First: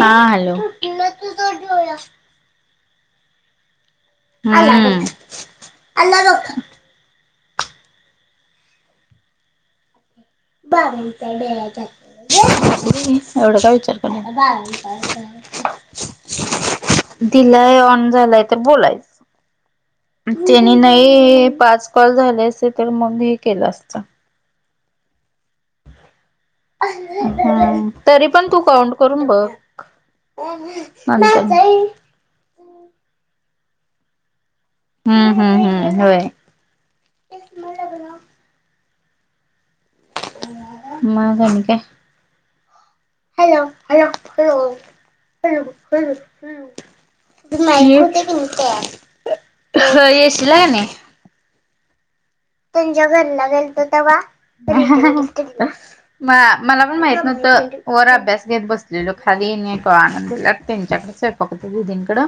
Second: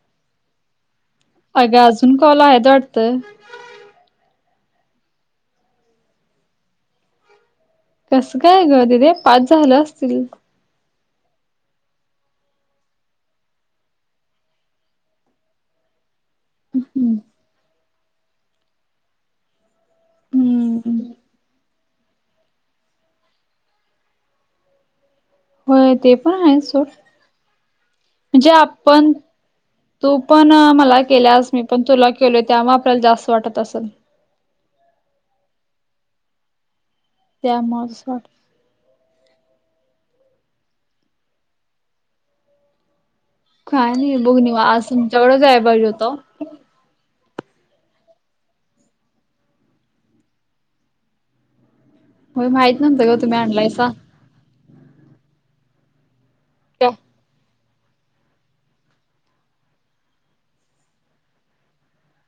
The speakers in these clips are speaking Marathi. हा हॅलो अगं अजून कॉल आहेत वाटतं. हम कसं काय ग दिदे पाच झालं असतील. बरंंतर बेजार [unintelligible] एवढं का विचार करनार. दिलाय ऑन झालाय तर बोलायच. त्यानी हम्म नाही पाच कॉल झाले असे तर मग हे केलं असत. होय ते पण आहे सोड हम्म तरी पण म्हणजे तू काउंट आपण करून बघ. तू पण मला नंतर केल्यास मी पण तुला केलोय त्यामुळं आपल्याला जास्त वाटत असेल. हम्म हम्म हम्म होय त्यामूळचं अस वाटतंय. मग आणि काय? हॅलो काय हॅलो नाही बघ निवा आज तुमच्याकडे जाय पाहिजे होत हॅलो नाही येशला नाही. होय माहित त्यांच्या नव्हतं ग तुम्ही घरला गेलतो आणलायसा. तवा म मला पण माहित नव्हत. वर अभ्यास घेत बसलेलो खाली आनंदला त्यांच्याकडे स्वयंकपाक खोलीकड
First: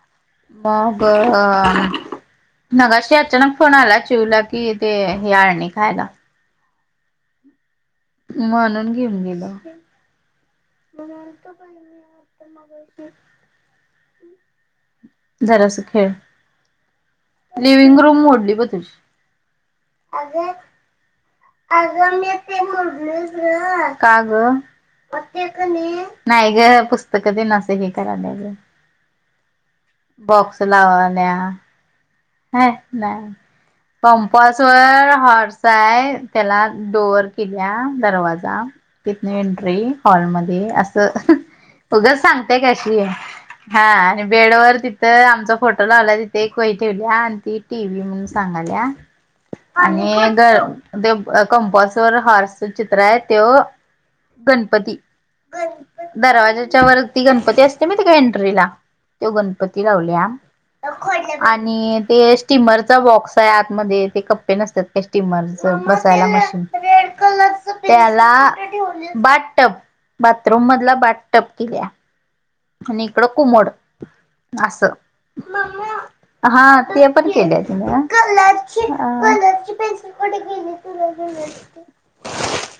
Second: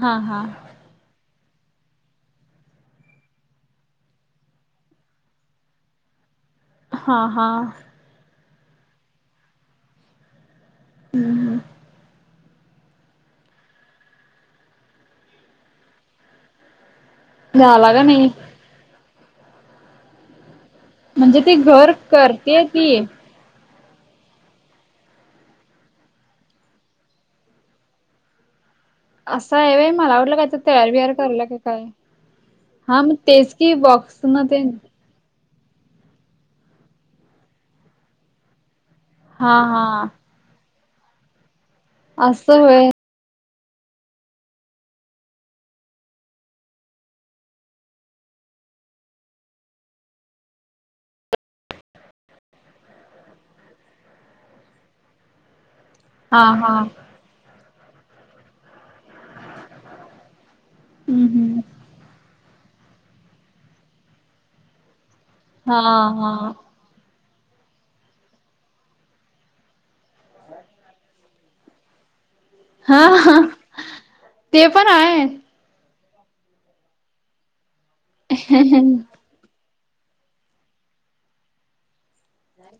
हा हा मग मगाशी अचानक फोन आला चीऊला की ते हे अळणी खायला. हा हा! म्हणून घेऊन गेलो. जरास खेळ. झाला लिविंग का रूम नाही मोडली ब तुझी. अगं! म्हणजे ती घर अग मी ते करतेय ती मोडलीच ग. का ग? म ते कणी नाही ग पुस्तक तेन असं हे करालिया. अस हाय व्हय! मला वाटलं काय तर बॉक्स तयार बियार लावाल्या. कराल्या का काय. [unintelligible] हाय, हा मग तेच की बॉक्स न ते त्याला डोअवर केल्या दरवाजा. तिथन हा एंट्री हा हॉलमध्ये, असंऽ उगच सांगत्या असं गं होय अशी हा आणि बेड वर तिथं आमचा फोटो लावलयं तिथे एक वै ठेवल्या आणि ती टी व्ही म्हणून सांगाल्या. [unintelligible] कंपस वर हॉर्सच चित्र आहे त्यो गणपती हा हा दरवाज्याच्या वर ती गणपती असतोय माहीतय का एंट्रीला, त्यो गणपती लावल्या. हम्म हम्म आणि ते स्टीमरचा बॉक्स आहे आतमध्ये ते कप्पे नसतात काय स्टीमर्स हा हा [unintelligible] त्याला बातटब. बाथरूम मधला बाटटप केल्या. हा आणि इकडं हा कुमोड ते पण असं. आहे [unintelligible] ती कुठ गेली? [unintelligible]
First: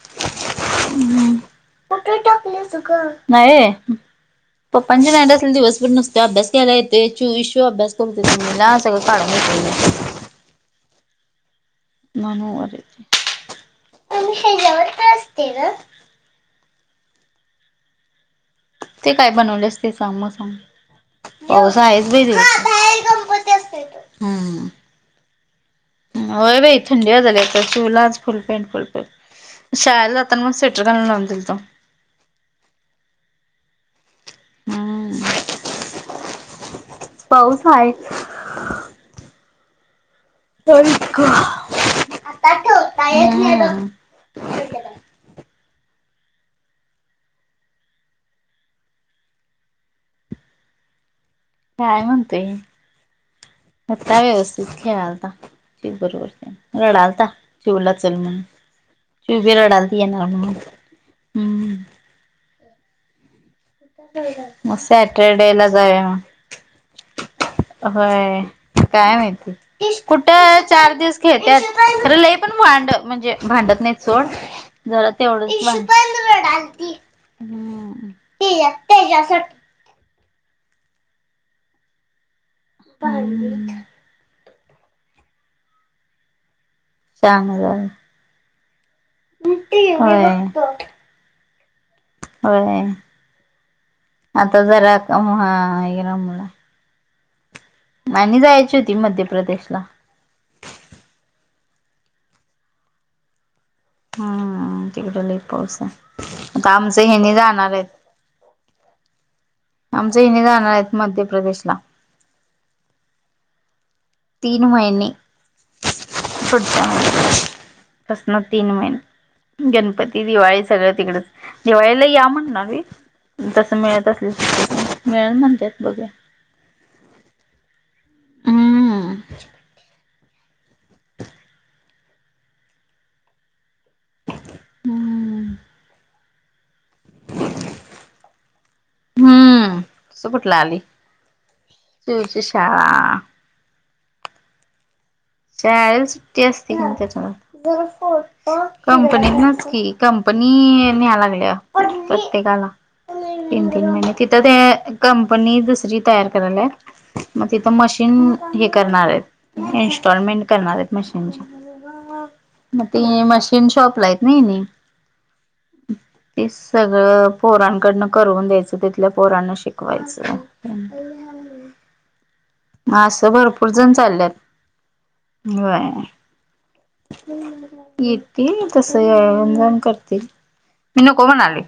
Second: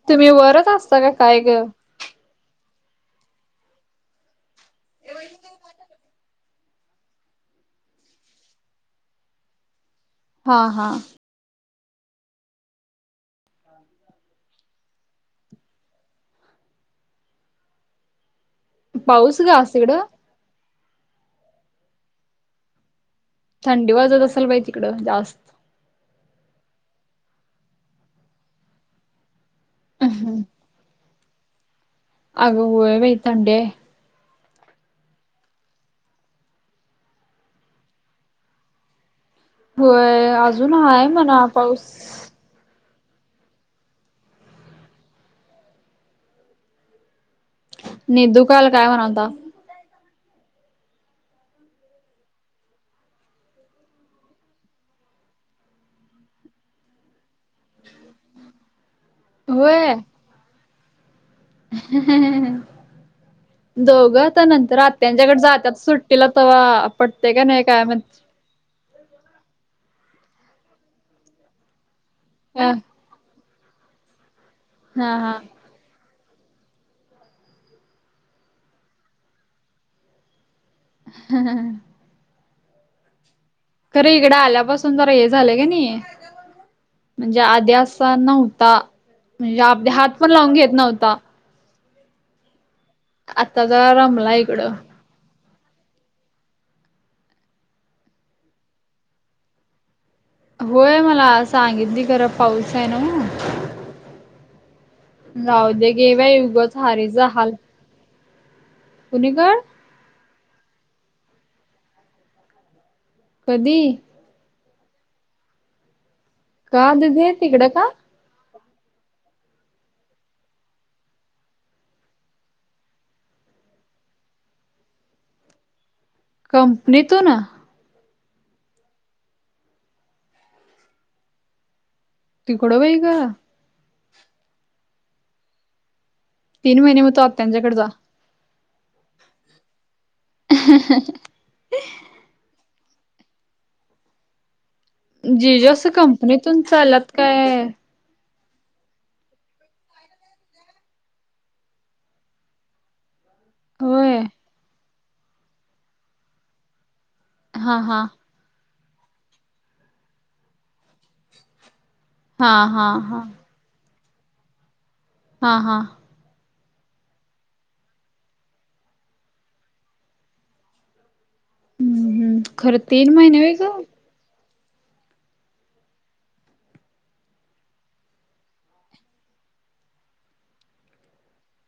तुम्ही वरच असता का काय ग? कुठे टाकली स ग नाही पापांची नाईट असली दिवसभर नसते अभ्यास. त्याला येतेय इशू अभ्यास करून लहान सगळं काढायला एतय. हा हा! म्हणुन, मम्मी हज्यावर असतय ना? ते काय पाऊस ग आज बनवलेस ते तिकडं सांग, म सांगतो, पाऊस आहेच बई दिवसंभर. थंडी वाजत असल बाई तिकडं जास्त? होय बाई! थंडी वाजाल्या आता चिऊला आज फुल पेंट फुल [unintelligible] शाळेला हम्म जाताना पण स्वेटर [unintelligible] अगं होय बाय! थंडी आय. [unintelligible] पाऊस हाय. होय! अजून हाय म्हणा पाऊस. [unintelligible] निदु काल काय मनालता? काय म्हणतय? हुता व्यवस्थित खेळालता पेपरवर त्या, रडालता. चिऊला चल मनुन चिऊ बि होय रडालती येनार मनुन हम्. [unintelligible] दोघं आता मग नंतर आत्यायांच्याकडे सॅटरडे ला जातात जाऊया सुट्टीला तवा पटतय का नाही काय मग माहिती? होय काय माहिती, कुठ चार दिवस खेळतात, खरं लई पण अ वांड. म्हणजे, भांडत नाहीत सोड जरा हा हा तेवढंच भांड ते जासाठीऽ हहहह, भांडीऽ खर इकड आल्यापासून जरा हे झालं का नाही,, म्हणजे शहाणा आधी झाला असाऽ नव्हता, म्हणजे आप हात पण होय लावून घेत नव्हता. होय,, आता जरा रमलाय आता इकडं. जरा हा ये, रमलाय. आणि जायची होती मध्य प्रदेशला,, होय मला,, सांगितली खरं, पाऊस आहे ना नवं. हम्म तिकड लई पाऊस हाय. रावुदे गे बई आता युगच आमचं हारी च हेनी हाल. जाणार आहेत. कुनिकड? आमच हनि जाणार आहेत मध्य प्रदेशला. कधी? तीन महिने का दिदे तिकडं का? सुडत अससन तीन महिने. गणपती दिवाळी सगळं तिकडेच दिवाळीला या म्हणणार मी. तस मिळत असल मिळेल म्हणतात बघे. कंपनी तो ना. हम् तिकड होय ग. हम्म तीन महिने म तो आत त्यां झकडचा. हम्म सु कुटला आली. तचशाळा. जीजू शा असं सुट्टी कंपनीतून असती क चालल्यात त्याच्या काय? कंपनीत नचकीि कंपनी न्याय लागल्या प्रत्येकाला. तीन तीन महिने होय. तिथं ते कंपनी दुसरी तयार करायलाय. मग तिथं हा हा. मशीन हे करणार आहेत. इस्टॉलमेंट करणार मशीन हा मग हा ते हा. मशीन शॉपला आहेत ना. हा हा. ती सगळं पोरांकडनं करवून द्यायचं तिथल्या पोरांना शिकवायचं. ह [inaudible] हम्म हम्म खरं तीन असं महिने होय ग भरपूर जण चालल्यातय. येतील तस ववजन करतील. मी नको म्हणाली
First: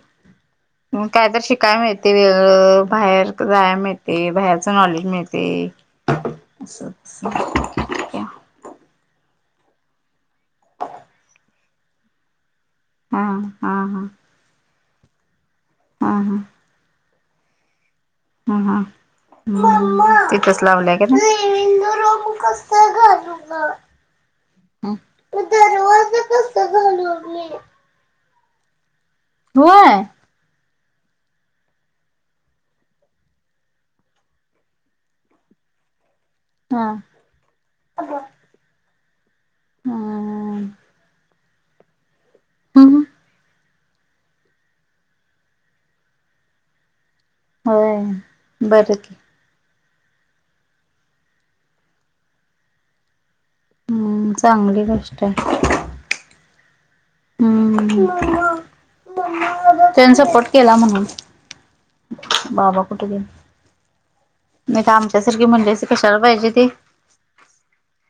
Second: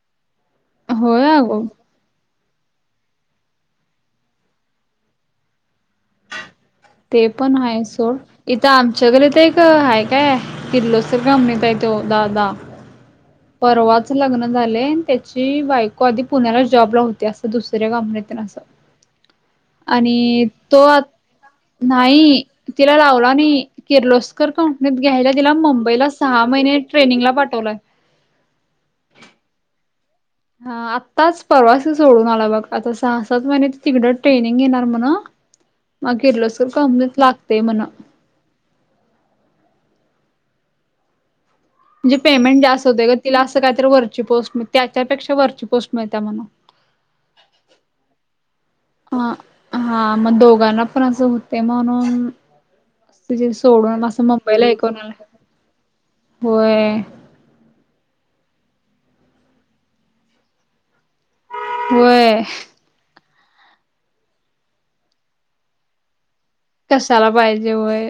होय कायत अगं शिकायला मिळत. ते वेळ बाहेर जायला मिळते बाहेरचं नॉलेज मिळते. असं ते तसं पण आहे सोड. इथं आमच्याकडे तर एक ह काय किल्लोस्र कंपनीत आहे तो दहा दहा हा हा हा परवाच हा लग्न झाले त्याची बायको आधी हा पुण्याला जॉब ला होते असं दुसऱ्या कंपन्यात. हा हा. तिथच तो लावलंय आ का नाही तिला घाल लावला नाही किर्लोस्कर कंपनीत घ्यायला ति मुंबईला सहा कसा महिने घालू ट्रेनिंग ला मी पाठवलंय. होय. हा आत्ताच परवास सोडून आला बघ आता सहा सात महिने तिकडं ट्रेनिंग घेणार म्हणा. मग किर्लोसकर हा कमच लागतेय म्हण. हा. म्हणजे पेमेंट जास्त हम्म होते ग तिला असं काहीत वरची पोस्ट त्याच्यापेक्षा वरची पोस्ट मिळते म्हणून होय बर हा हा मग दोघांना पण अस होते म्हणून त सोडून मं हम्म मुंबईला चांगली ऐकून आलं गोष्ट आहे. होय. हम्म त्यानी सपोर्ट केला म्हणून व्हयं. कुठेऊ नाही तर आमच्यासारखी म्हणली कशाला पाहिजे ते कशाला पाहिजे व्हयं.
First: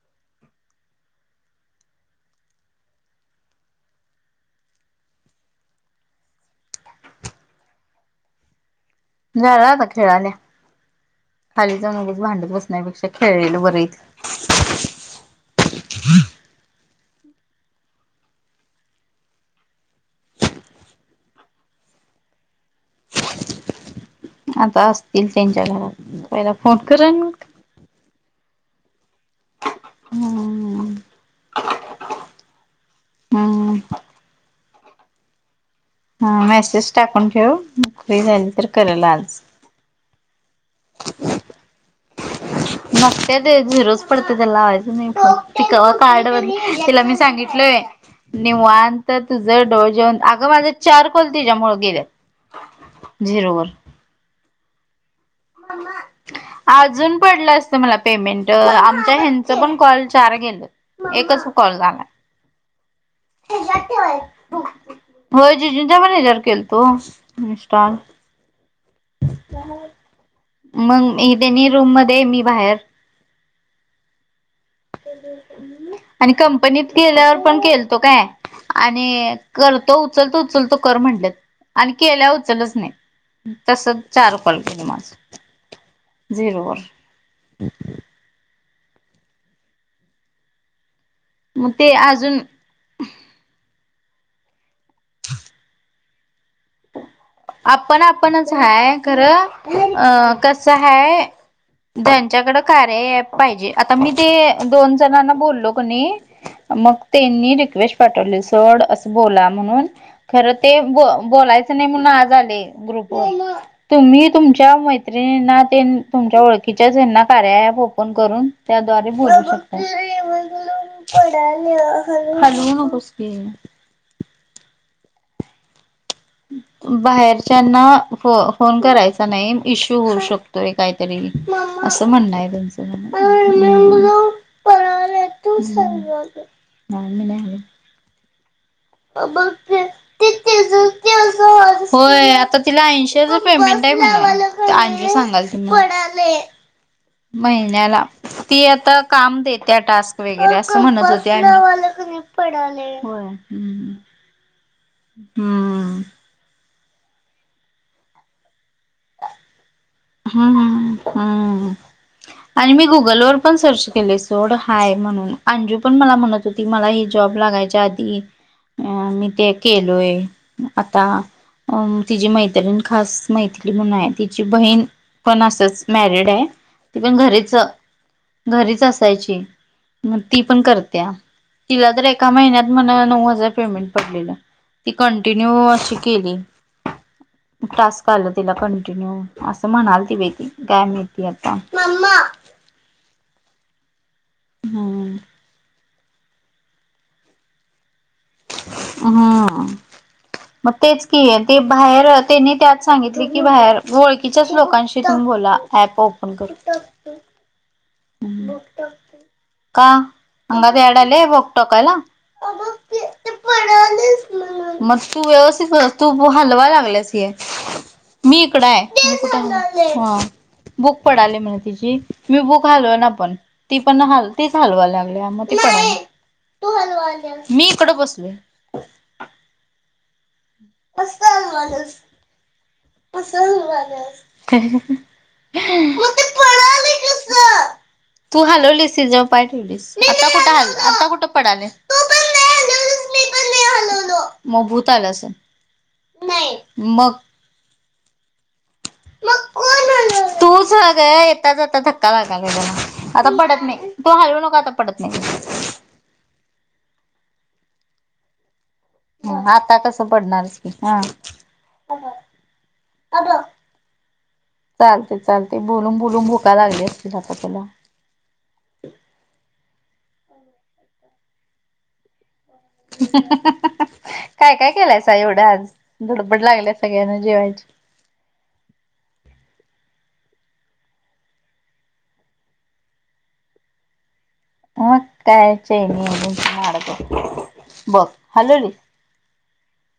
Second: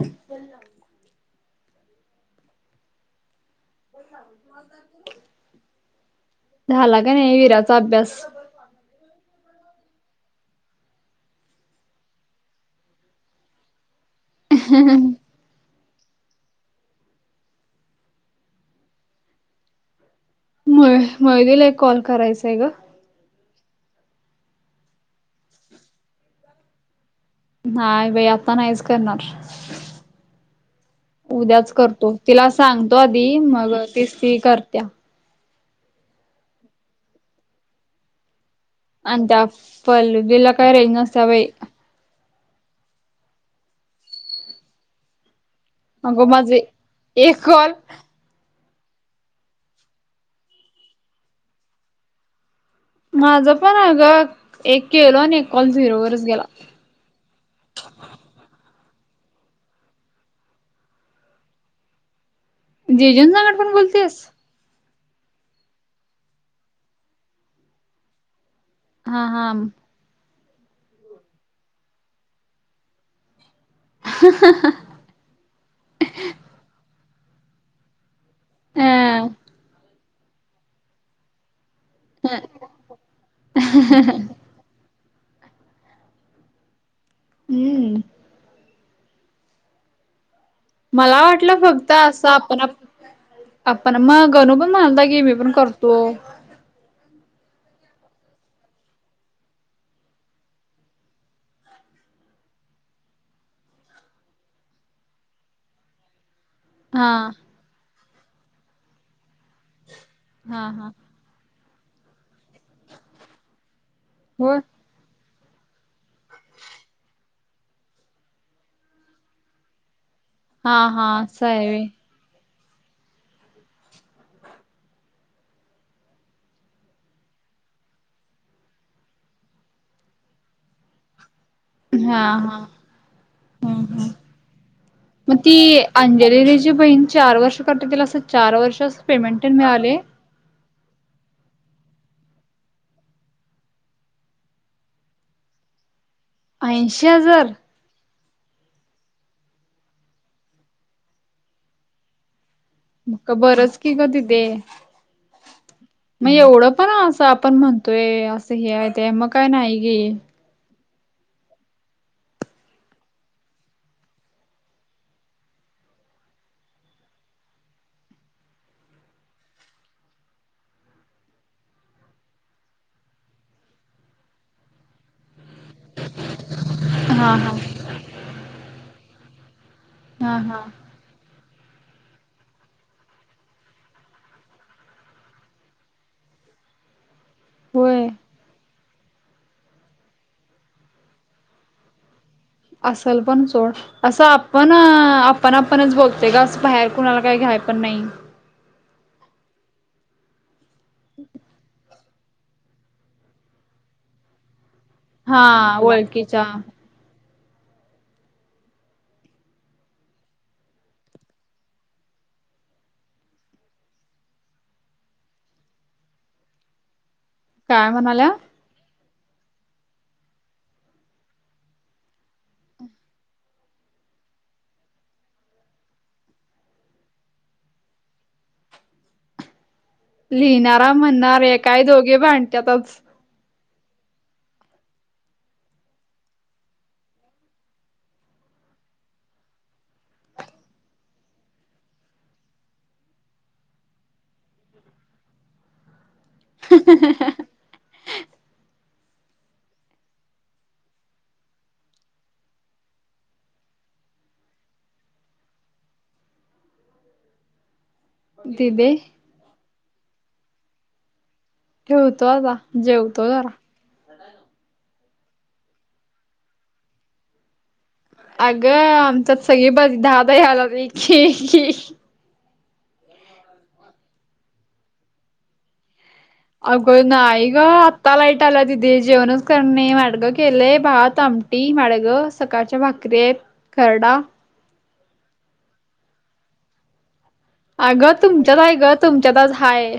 ब मलदार क झाला का नाही विराचा अभ्यास झाला आता खेळाल्या. खाली जाऊन उगाच भांडत बसण्यापेक्षा खेळलेल बर इथे. हम हम व्हयं वैदिला एक कॉल करायचांय ग आता असतील त्यांच्या घरात पहिला फोन कर नाही बाई आता नाहीच करणार हम्म. उद्याच करतो तिला सांगतो आधी मग हम्म तीच ती करत्या ह मेसेज टाकून ठेव फ्री झाली तर करेल आज आणत्या पल्लु बिला काय रेंज नसते बाई नक्की ते झिरोज पडते त्या लावायचं नाही पण पिकवा कार्ड अगं माझे तिला मी एक कॉल सांगितलय निवान तर तुझं डोळजेऊन अगं माझं चार कॉल तिच्या मुळं गेले. माझं पण अ गं एक केलं अजून पडलं असतं मला पेमेंट आमच्या ह्यांचं पण कॉल चार गेलं. एकच कॉल झाला. जेजून संगट पण बोलतेस? हो जिजींच्या हयाच्या वर पण केल तो इन्स्टा हा हा. मग मी त्यांनी रूम मध्ये मी बाहेर ह आणि कंपनीत गेल्यावर पण केलतो काय अ आणि कर तो उचलतो उचलतो कर म्हणल्यात आणी केल्यावर उचलच नाही तस चार कलग मा जरोबर हम्म. मला वाटलं मग फक्त ते असं अजून आपण आपण मग गणू पण म्हणालता गे मी पण करतो. आपण आपणच हा खरं अ कस आहे. त्यांच्याकडे कारय अँप पाहिजे आता मी ते दोन जणांना बोललो कणी मग हा त्यांनी रिक्वेस्ट पाठवले सोड असं बोला म्हणून खर हा ते हा. बोलायच नाही म्हणून आज आले ग्रुपवर तुम्ही होय तुमच्या ना ते तुमच्या ओळखीच्याना कार्या अँप ओपन करून त्याद्वारे बोलू शकत. हा हा अस आहे पडाया व्हय हॅलू तुस के बाहेरच्याना फ फोन करायचा नाही इश्यू होऊ शकतो. काहीतरी असं हा म्हणं आहे हा त्यांचं हम्म हम्म. मग ती अंजलीनीची बहीण चार वर्ष करते तला असं चार वर्ष पेमेंट मिळाले त होय आता तिला ऐंशीचं पेमेंट आहे म्हणा ऐंशी सांगाल तुम ऐंशी हज महिनला ती आता काम देत्या टास्क वगैरे असं म्हणत होते आणि मग का बरंच की का तिथ हम्म मग एवढं पण असं आपण म्हणतोय असं हे आहे ते मग काय नाही गे हम्म हम हम्म आणि मी गुगलवरर पण सर्च केले सोड हाय म्हणून अंजू पण मला म्हणत. ती मला ह जॉब लागायच्या आधी अ मी ते केलोय आता अं तिचीी मैत्रीण खास मैति्री म्हण आहे तिची बहीण पण असच मॅरिड आहे ती पण हा हा घरीच घरीच असायची. मग हा ती हा पण करते्या तिला तर एका महिन्यात म्हण नऊ हजार पेमेंट पडलेलं ती कंटिन्यू अशी केली. होय टस्क आलं तिला कंटिन्यू असं म्हणाल ती बेती काय मिळती आता असल पण चोड असं आपण हम्म पण आपणच बोलतय का असं बाहेर कुणाला काही घ्याय पण नाही. हम् मग तेच क ते बाहेर त्यांनी त्यात सांगितले की बाहेर ओळखकीच्याच लोकांशी ून बोला हा ॲप ओपन ओळखीच्या करू. का हंगात येडले बोकटोकला ते पडालीस मग तू व्यवस्थित हलवा लागल्यास ये काय म्हणाल्या मी इकडं आहे. कु बुक पडाले म्ह तिची मी बुक हलव ना पण ती पण तीच हलवा लागली मग त आपण नाही. तू हलवा मी इकड बसलय. लिहिणारा म्हणणारे काय दोघे भांणत्यातच बघ. कसं होऊन राहिलं ते पडायला कसं. तू हलवलीस सि जव पाय ठेवलीस आता कुठ हल आता कुठं पडले. मग भूताल अस नाही मग. मग तूचग येताच आता धक्का लागाल ग आता पडत नाही. तो हलवू नका आता पडत नाही. त देे ह आता कसं पडणारच की हा. ठेवतो आता जेवतो जरा. चालते चालते बोललून बुोलून भुका लागले असतील आता तुला अगं आमच्यात सगळी बाजी दहादाही आला. काय काय केलाय सा एवढं आज धुडबड लागल्या सगळ्यांना जेवायची ता लाईट आला तिथे जेवणच करणे मार्गं केलेय भात आमटी मार्गं सकाळच्या भाात ग्रे करडा मग काय चयनी आहे [inaudible] आग तुमच्यात हाय ग तुमच्यात आज हाय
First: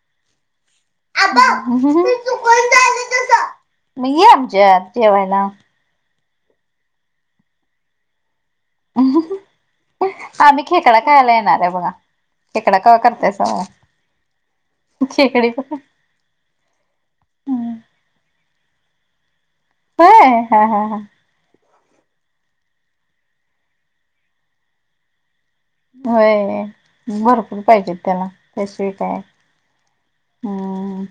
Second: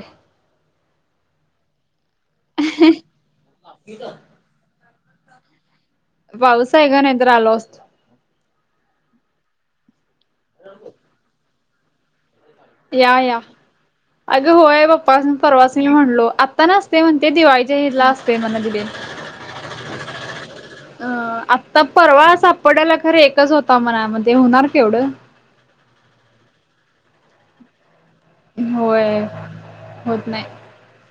म ये आमच्यात जेवायला पाऊस हाय ग नाहीतर आलो असतो आम्ही खेकडा खायला येणार आहे बघा खेकडा कवा या या करतायसा मला अगं होय पप्पाना खेकडी परवाच मी म्हणलो आ आता नसते म्हण ते दिवाळीच्या हेला असते म्हण ते दिदे होय हा हा हा अ आत्ता परवा सापडाला खरे एकच होता मन म ते होणार केवढं होय भरपूर पाहिजेत त्याला हे स्वीट आहे होय होत नाही हम्म